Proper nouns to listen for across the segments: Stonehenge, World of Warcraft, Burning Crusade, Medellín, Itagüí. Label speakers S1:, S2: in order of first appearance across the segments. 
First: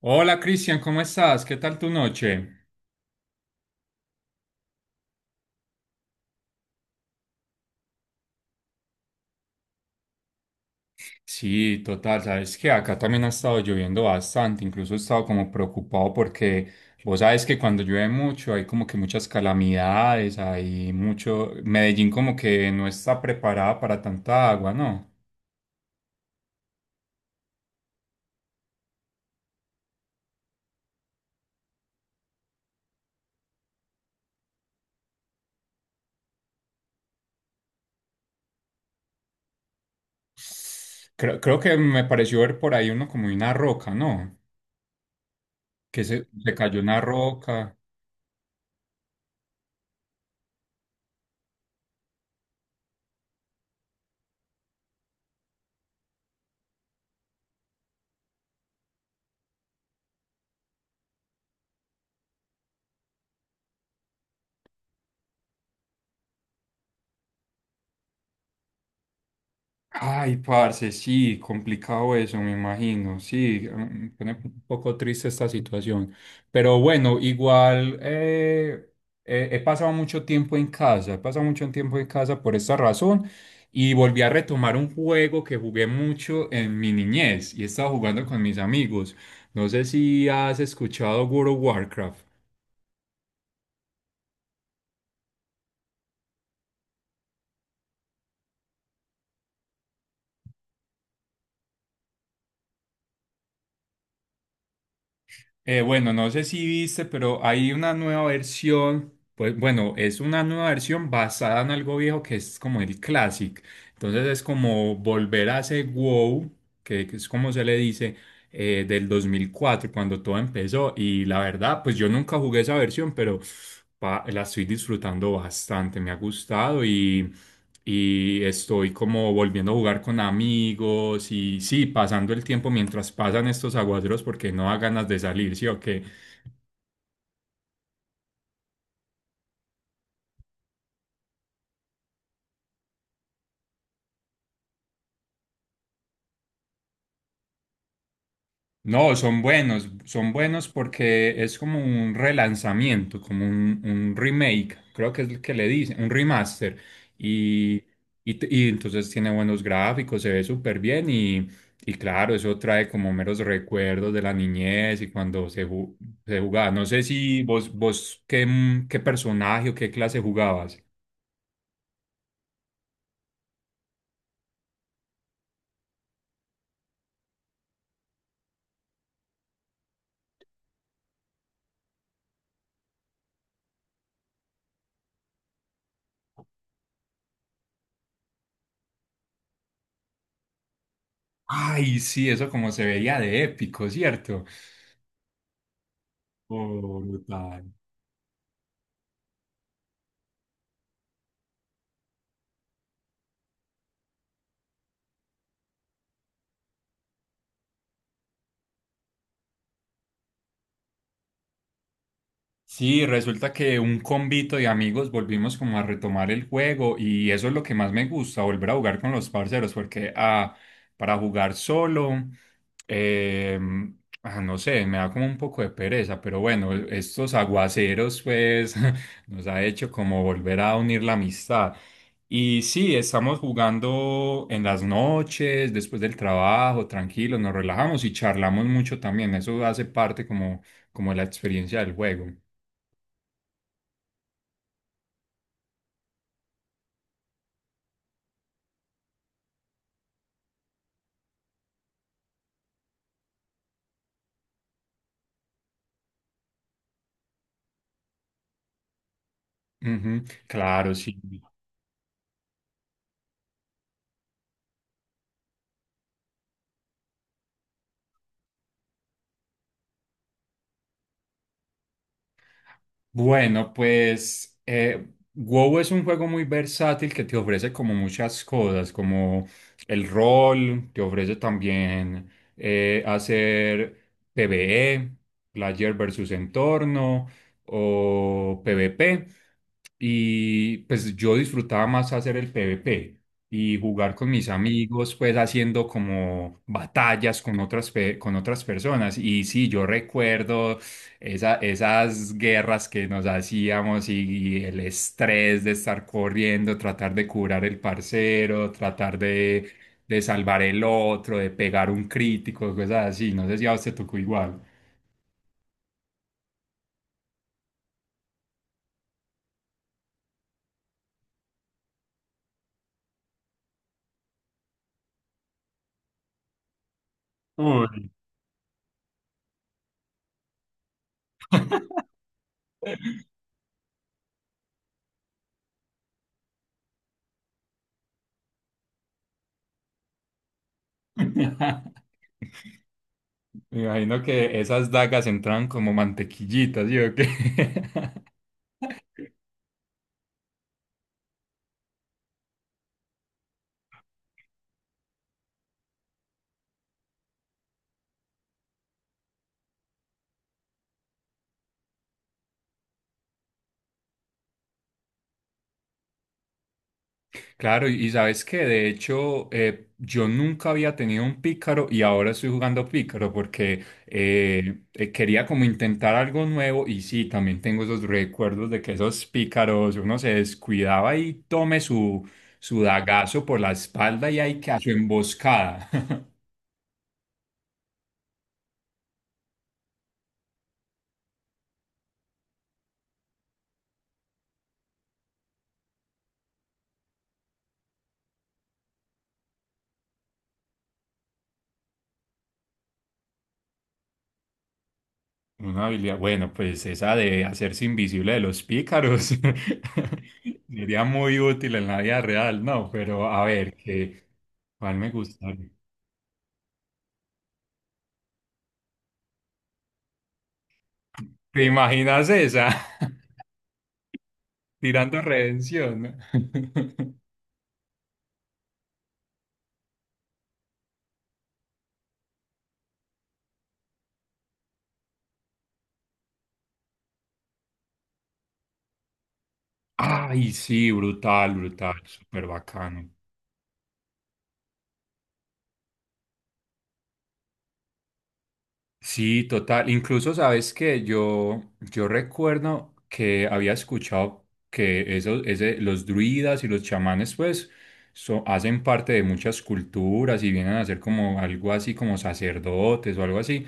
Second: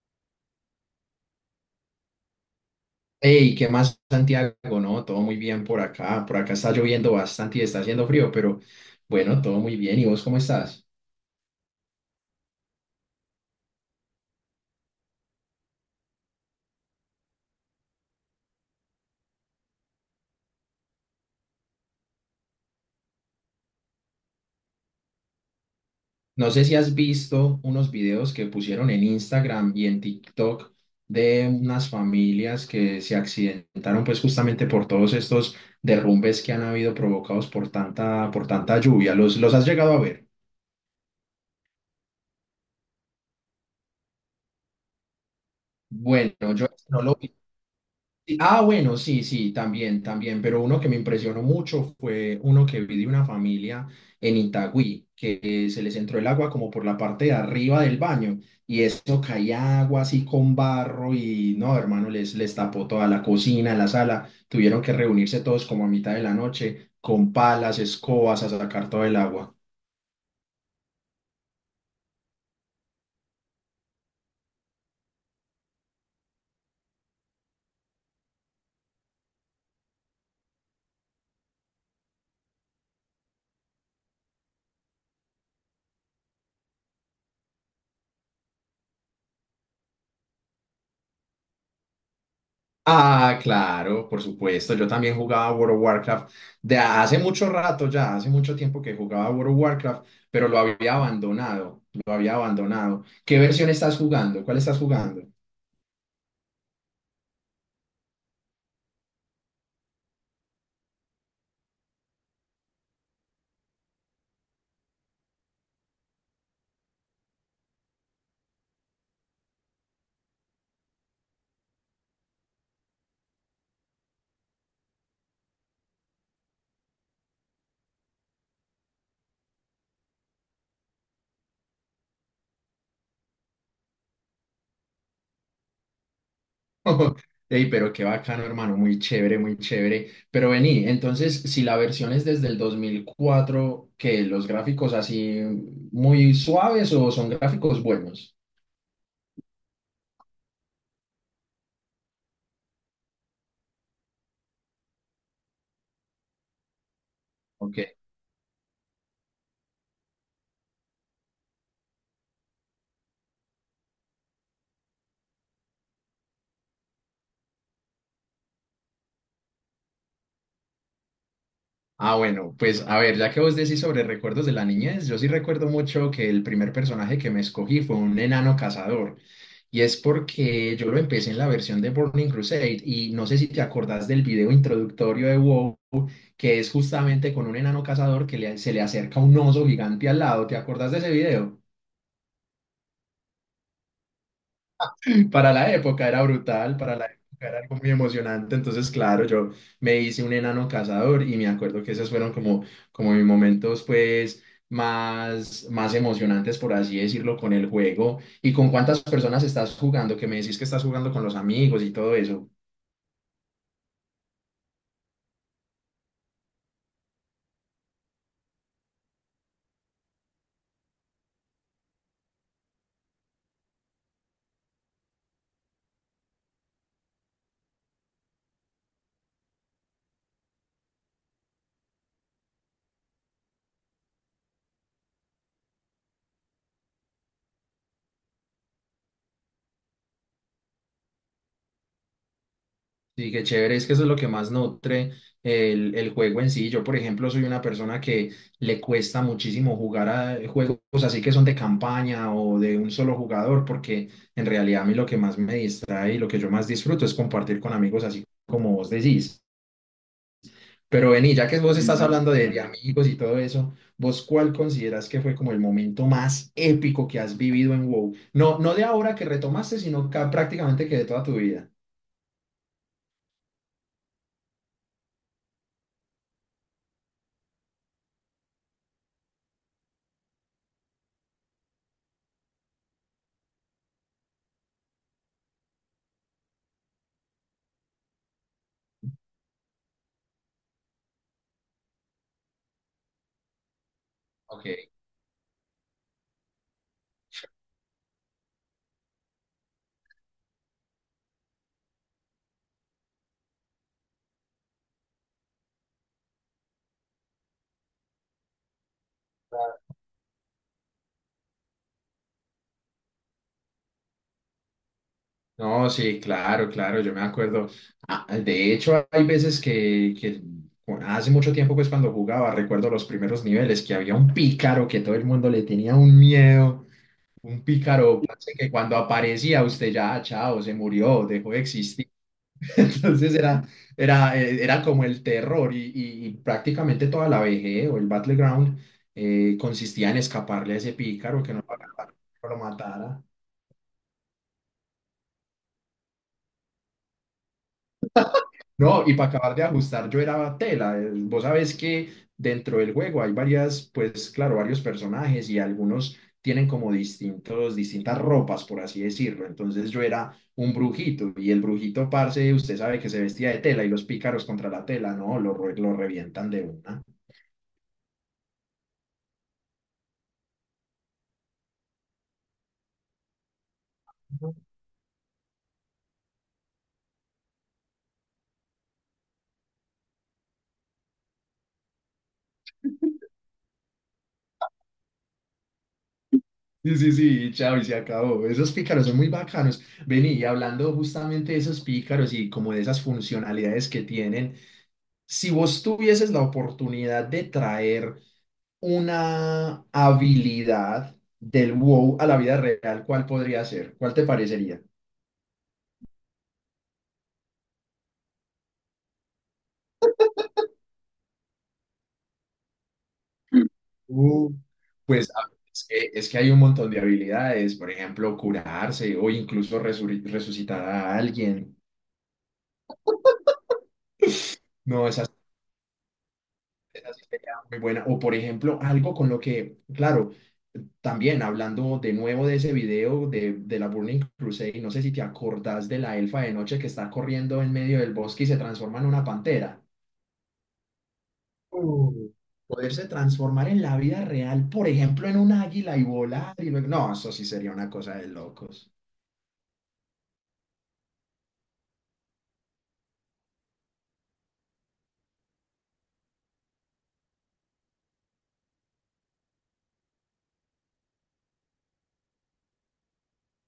S1: Hola Cristian, ¿cómo estás? ¿Qué tal tu noche?
S2: Hey, ¿qué más, Santiago? No, todo muy bien por acá. Por acá está lloviendo bastante y está haciendo frío, pero bueno, todo muy bien. ¿Y vos cómo estás?
S1: Sí, total, sabes que acá también ha estado lloviendo bastante, incluso he estado como preocupado porque vos sabes que cuando llueve mucho hay como que muchas calamidades, hay mucho, Medellín como que no está preparada para tanta agua, ¿no?
S2: No sé si has visto unos videos que pusieron en Instagram y en TikTok de unas familias que se accidentaron pues justamente por todos estos derrumbes que han habido provocados por tanta lluvia. ¿Los has llegado a ver?
S1: Creo que me pareció ver por ahí uno como una roca, ¿no? Que se,
S2: Bueno,
S1: se
S2: yo
S1: cayó una
S2: no lo vi.
S1: roca.
S2: Sí, ah, bueno, sí, sí, también, también, pero uno que me impresionó mucho fue uno que vi de una familia en Itagüí, que se les entró el agua como por la parte de arriba del baño y eso caía agua así con barro y no, hermano, les tapó toda la cocina, la sala, tuvieron que reunirse todos como a mitad de la noche con palas, escobas a sacar todo el agua.
S1: Ay, parce, sí, complicado eso, me imagino. Sí, pone un poco triste esta situación. Pero bueno, igual, he pasado mucho tiempo en casa, he pasado mucho tiempo en casa por esta razón y volví a retomar un juego que jugué mucho en mi niñez y he estado jugando con mis amigos. No sé si has escuchado World of Warcraft.
S2: Ah, claro, por supuesto. Yo también jugaba World of Warcraft de hace mucho rato ya, hace mucho tiempo que jugaba World of Warcraft, pero lo había abandonado, lo había abandonado. ¿Qué versión estás jugando? ¿Cuál estás jugando?
S1: Bueno, no sé si viste, pero hay una nueva versión, pues bueno, es una nueva versión basada en algo viejo que es como el Classic. Entonces es como volver a ese WoW, que es como se le dice, del 2004 cuando todo empezó. Y la verdad, pues yo nunca jugué esa versión, pero la estoy disfrutando bastante, me ha gustado y estoy como volviendo a jugar con amigos y sí, pasando el tiempo mientras pasan estos aguaceros porque no da ganas de salir, ¿sí o
S2: Ey, pero qué bacano, hermano, muy chévere, muy chévere. Pero vení, entonces, si la versión es desde el 2004, ¿que los gráficos así muy suaves o son gráficos buenos?
S1: No, son buenos porque es como un relanzamiento, como un remake, creo que es lo que le dicen, un remaster.
S2: Ok.
S1: Y, y entonces tiene buenos gráficos, se ve súper bien y claro, eso trae como meros recuerdos de la niñez y cuando se jugaba. No sé si vos qué, qué personaje o qué clase jugabas.
S2: Ah, bueno, pues a ver, ya que vos decís sobre recuerdos de la niñez, yo sí recuerdo mucho que el primer personaje que me escogí fue un enano cazador. Y es porque yo lo empecé en la versión de Burning Crusade y no sé si te acordás del video introductorio de WoW, que es justamente con un enano cazador que se le acerca un oso gigante al lado. ¿Te acordás de ese video?
S1: Ay, sí, eso como se veía de épico, ¿cierto?
S2: Para la época era brutal, para
S1: Oh,
S2: la época era
S1: brutal.
S2: algo muy emocionante. Entonces, claro, yo me hice un enano cazador y me acuerdo que esos fueron como, como mis momentos, pues, más emocionantes, por así decirlo, con el juego. ¿Y con cuántas personas estás jugando? Que me decís que estás jugando con los amigos y todo eso.
S1: Sí, resulta que un convito de amigos volvimos como a retomar el juego y eso es lo que más me gusta, volver a jugar con los parceros, porque para jugar solo, eh, no sé, me da como un poco de pereza, pero bueno, estos aguaceros pues nos ha hecho como volver a unir la amistad. Y sí, estamos jugando en las noches, después del trabajo, tranquilos, nos relajamos y charlamos mucho también, eso hace parte como de la experiencia del juego.
S2: Sí, qué chévere, es que eso es lo que más nutre el juego en sí. Yo, por ejemplo, soy una persona que le cuesta muchísimo jugar a juegos así que son de campaña o de un solo jugador, porque en realidad a mí lo que más me distrae y lo que yo más disfruto es compartir con amigos así como vos decís.
S1: Ujú, claro,
S2: Pero
S1: sí.
S2: vení, ya que vos estás, ujú, hablando de amigos y todo eso, ¿vos cuál consideras que fue como el momento más épico que has vivido en WoW? No, no de ahora que retomaste, sino prácticamente que de toda tu vida.
S1: Bueno, pues WoW es un juego muy versátil que te ofrece como muchas cosas, como el rol, te ofrece también hacer PvE, player versus entorno o PvP. Y pues yo disfrutaba más hacer el PvP y jugar con mis
S2: Ok.
S1: amigos, pues haciendo como batallas con otras, con otras personas. Y sí, yo recuerdo esas guerras que nos hacíamos y el estrés de estar corriendo, tratar de curar el parcero, tratar de salvar el otro, de pegar un crítico, cosas así. No sé si a usted tocó igual.
S2: No, sí, claro, claro, yo me acuerdo. Ah, de hecho, hay veces que hace mucho tiempo, pues cuando jugaba, recuerdo los primeros niveles, que había un pícaro que todo el mundo le tenía un miedo, un
S1: Uy.
S2: pícaro parce, que cuando aparecía usted ya, "Ah, chao, se murió, dejó de existir". Entonces era como el terror y, y prácticamente toda la BG o el Battleground consistía en escaparle a ese pícaro, que no lo agarrara, no lo matara.
S1: Me imagino que esas dagas entraban como mantequillitas, ¿sí o qué?
S2: No, y para acabar de ajustar, yo era tela. Vos sabés que dentro del juego hay varias, pues claro, varios personajes y algunos tienen como distintos, distintas ropas, por así decirlo. Entonces yo era un brujito y el brujito, parce, usted sabe que se vestía de tela y los pícaros contra la tela, no, lo revientan de una.
S1: Claro, y sabes que de hecho yo nunca había tenido un pícaro y ahora estoy jugando pícaro porque quería como intentar algo nuevo y sí, también tengo esos recuerdos de que esos pícaros uno se descuidaba y tome su dagazo por la espalda y hay que hacer su emboscada.
S2: Sí, sí, sí, y chao, y se acabó. Esos pícaros son muy bacanos. Vení, y hablando justamente de esos pícaros y como de esas funcionalidades que tienen, si vos tuvieses la oportunidad de traer una habilidad del WoW a la vida real, ¿cuál podría ser? ¿Cuál te parecería?
S1: Una habilidad, bueno, pues esa de hacerse invisible de los pícaros sería muy útil en la vida real, ¿no? Pero a
S2: Mm.
S1: ver, que,
S2: Uh,
S1: ¿cuál me
S2: pues
S1: gusta?
S2: es que hay un montón de habilidades, por ejemplo, curarse o incluso resucitar a
S1: ¿Te
S2: alguien.
S1: imaginas esa?
S2: No,
S1: Tirando
S2: esas,
S1: redención, ¿no?
S2: esa sí sería muy buena. O por ejemplo, algo con lo que, claro, también hablando de nuevo de ese video de la Burning Crusade, no sé si te acordás de la elfa de noche que está corriendo en medio del bosque y se transforma en una pantera.
S1: Ay, sí, brutal, brutal,
S2: Uh,
S1: súper
S2: Poderse
S1: bacano.
S2: transformar en la vida real, por ejemplo, en un águila y volar y luego... No, eso sí sería una cosa de locos.
S1: Sí, total. Incluso sabes que yo recuerdo que había escuchado que los druidas y los chamanes, pues, hacen parte de muchas culturas y vienen a ser como algo así como sacerdotes o algo así.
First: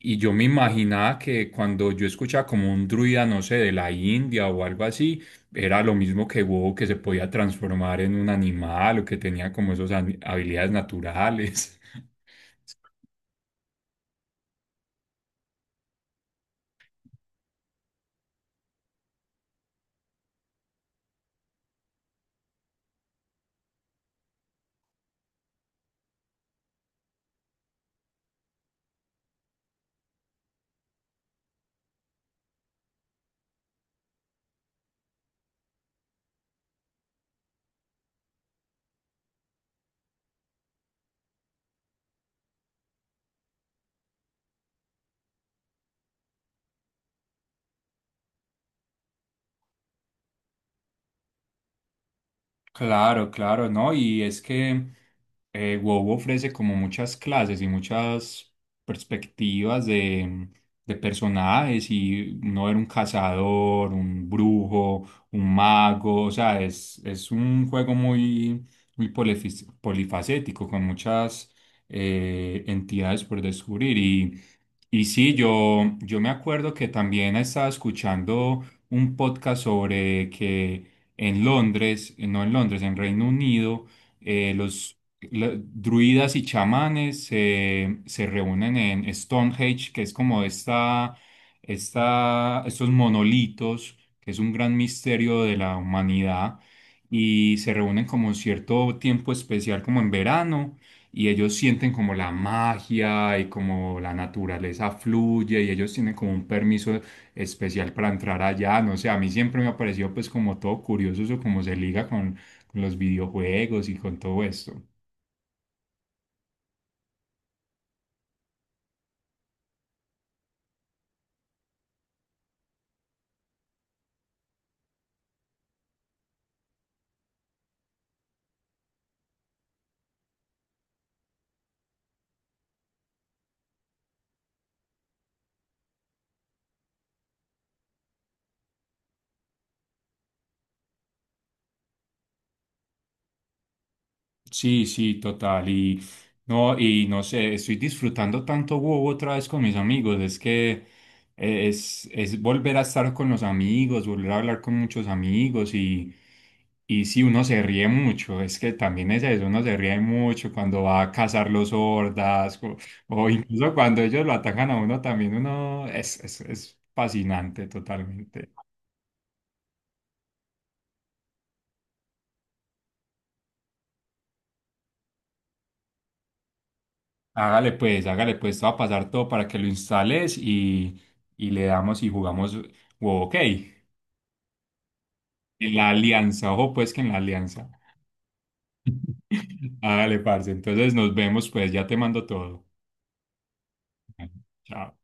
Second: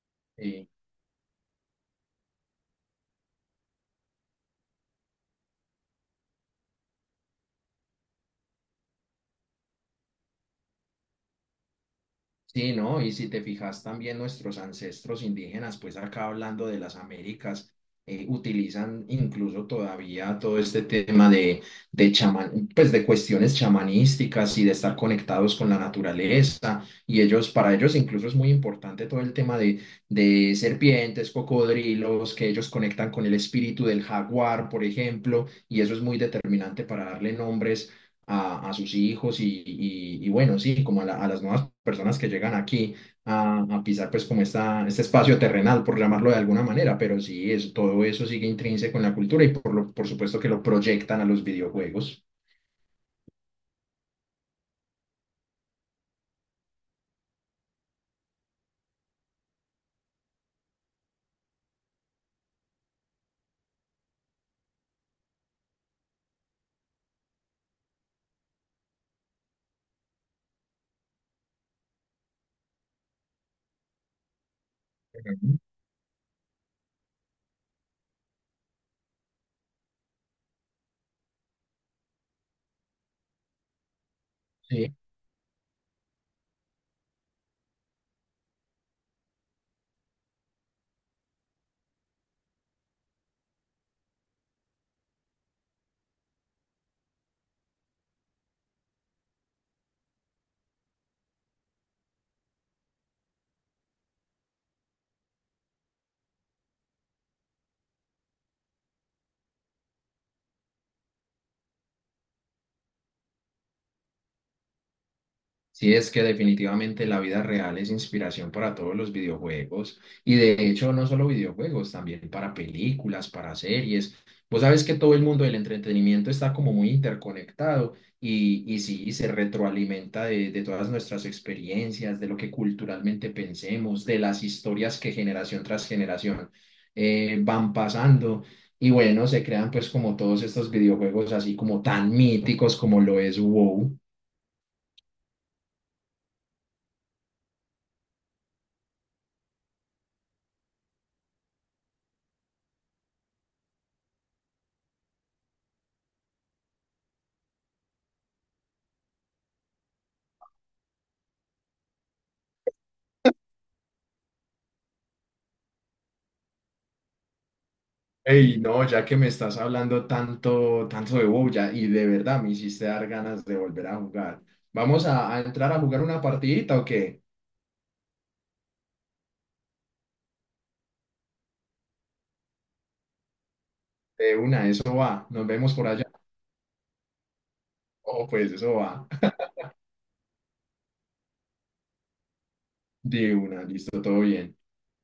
S1: Y yo me
S2: Sí.
S1: imaginaba que cuando yo escuchaba como un druida, no sé, de la India o algo así, era lo mismo que WoW, que se podía transformar en un animal o que tenía como esas habilidades naturales.
S2: Sí, ¿no? Y si te fijas también nuestros ancestros indígenas, pues acá hablando de las Américas, utilizan incluso todavía todo este tema de chaman, pues de cuestiones chamanísticas y de estar conectados con la naturaleza. Y ellos, para ellos incluso es muy importante todo el tema de serpientes, cocodrilos, que ellos conectan con el espíritu del jaguar, por ejemplo, y eso es muy determinante para darle nombres a sus hijos y, y bueno, sí, como a, a las nuevas personas que llegan aquí a pisar pues como esta, este espacio terrenal, por llamarlo de alguna manera, pero sí, es, todo eso sigue intrínseco en la cultura y por, lo, por supuesto que lo proyectan a los videojuegos.
S1: Claro, claro, ¿no? Y es que WoW ofrece como muchas clases y muchas perspectivas de personajes y no era un cazador, un brujo, un mago, o sea, es un juego muy, polifacético con muchas entidades por descubrir y sí,
S2: Ujú.
S1: yo me acuerdo que también estaba escuchando un podcast sobre que en Londres, no en Londres, en Reino Unido,
S2: Sí.
S1: los druidas y chamanes se reúnen en Stonehenge, que es como estos monolitos, que es un gran misterio de la humanidad, y se reúnen como un cierto tiempo especial, como en verano. Y ellos sienten como la magia y como la naturaleza fluye y ellos tienen como un permiso especial para entrar allá, no sé, a mí siempre me ha parecido pues como todo curioso eso, como se liga con los videojuegos y con todo esto.
S2: Sí, es que definitivamente la vida real es inspiración para todos los videojuegos y de hecho no solo videojuegos, también para películas, para series. Vos sabes que todo el mundo del entretenimiento está como muy interconectado y sí, y se retroalimenta de todas nuestras experiencias, de lo que culturalmente pensemos, de las historias que generación tras generación van pasando. Y bueno, se crean pues como todos estos videojuegos así como tan míticos como lo es WoW.
S1: Sí, sí, total. Y no sé, estoy disfrutando tanto WoW otra vez con mis amigos. Es que es volver a estar con los amigos, volver a hablar con muchos amigos y sí, uno se ríe mucho. Es que también es eso, uno se ríe mucho cuando va a cazar los hordas o incluso cuando ellos lo atacan a uno también. Uno es fascinante totalmente.
S2: Ey, no, ya que me estás hablando tanto, tanto de WoW ya, y de verdad me hiciste dar ganas de volver a jugar. ¿Vamos a entrar a jugar una partidita o qué?
S1: Hágale pues, te va a pasar todo para que lo instales y le damos y jugamos. Wow, ok, en
S2: De una, eso va. Nos vemos por
S1: la
S2: allá.
S1: alianza, ojo pues que en la alianza.
S2: Oh, pues eso va.
S1: Hágale, parce. Entonces nos vemos pues, ya te mando todo.
S2: De una, listo, todo bien.
S1: Chao.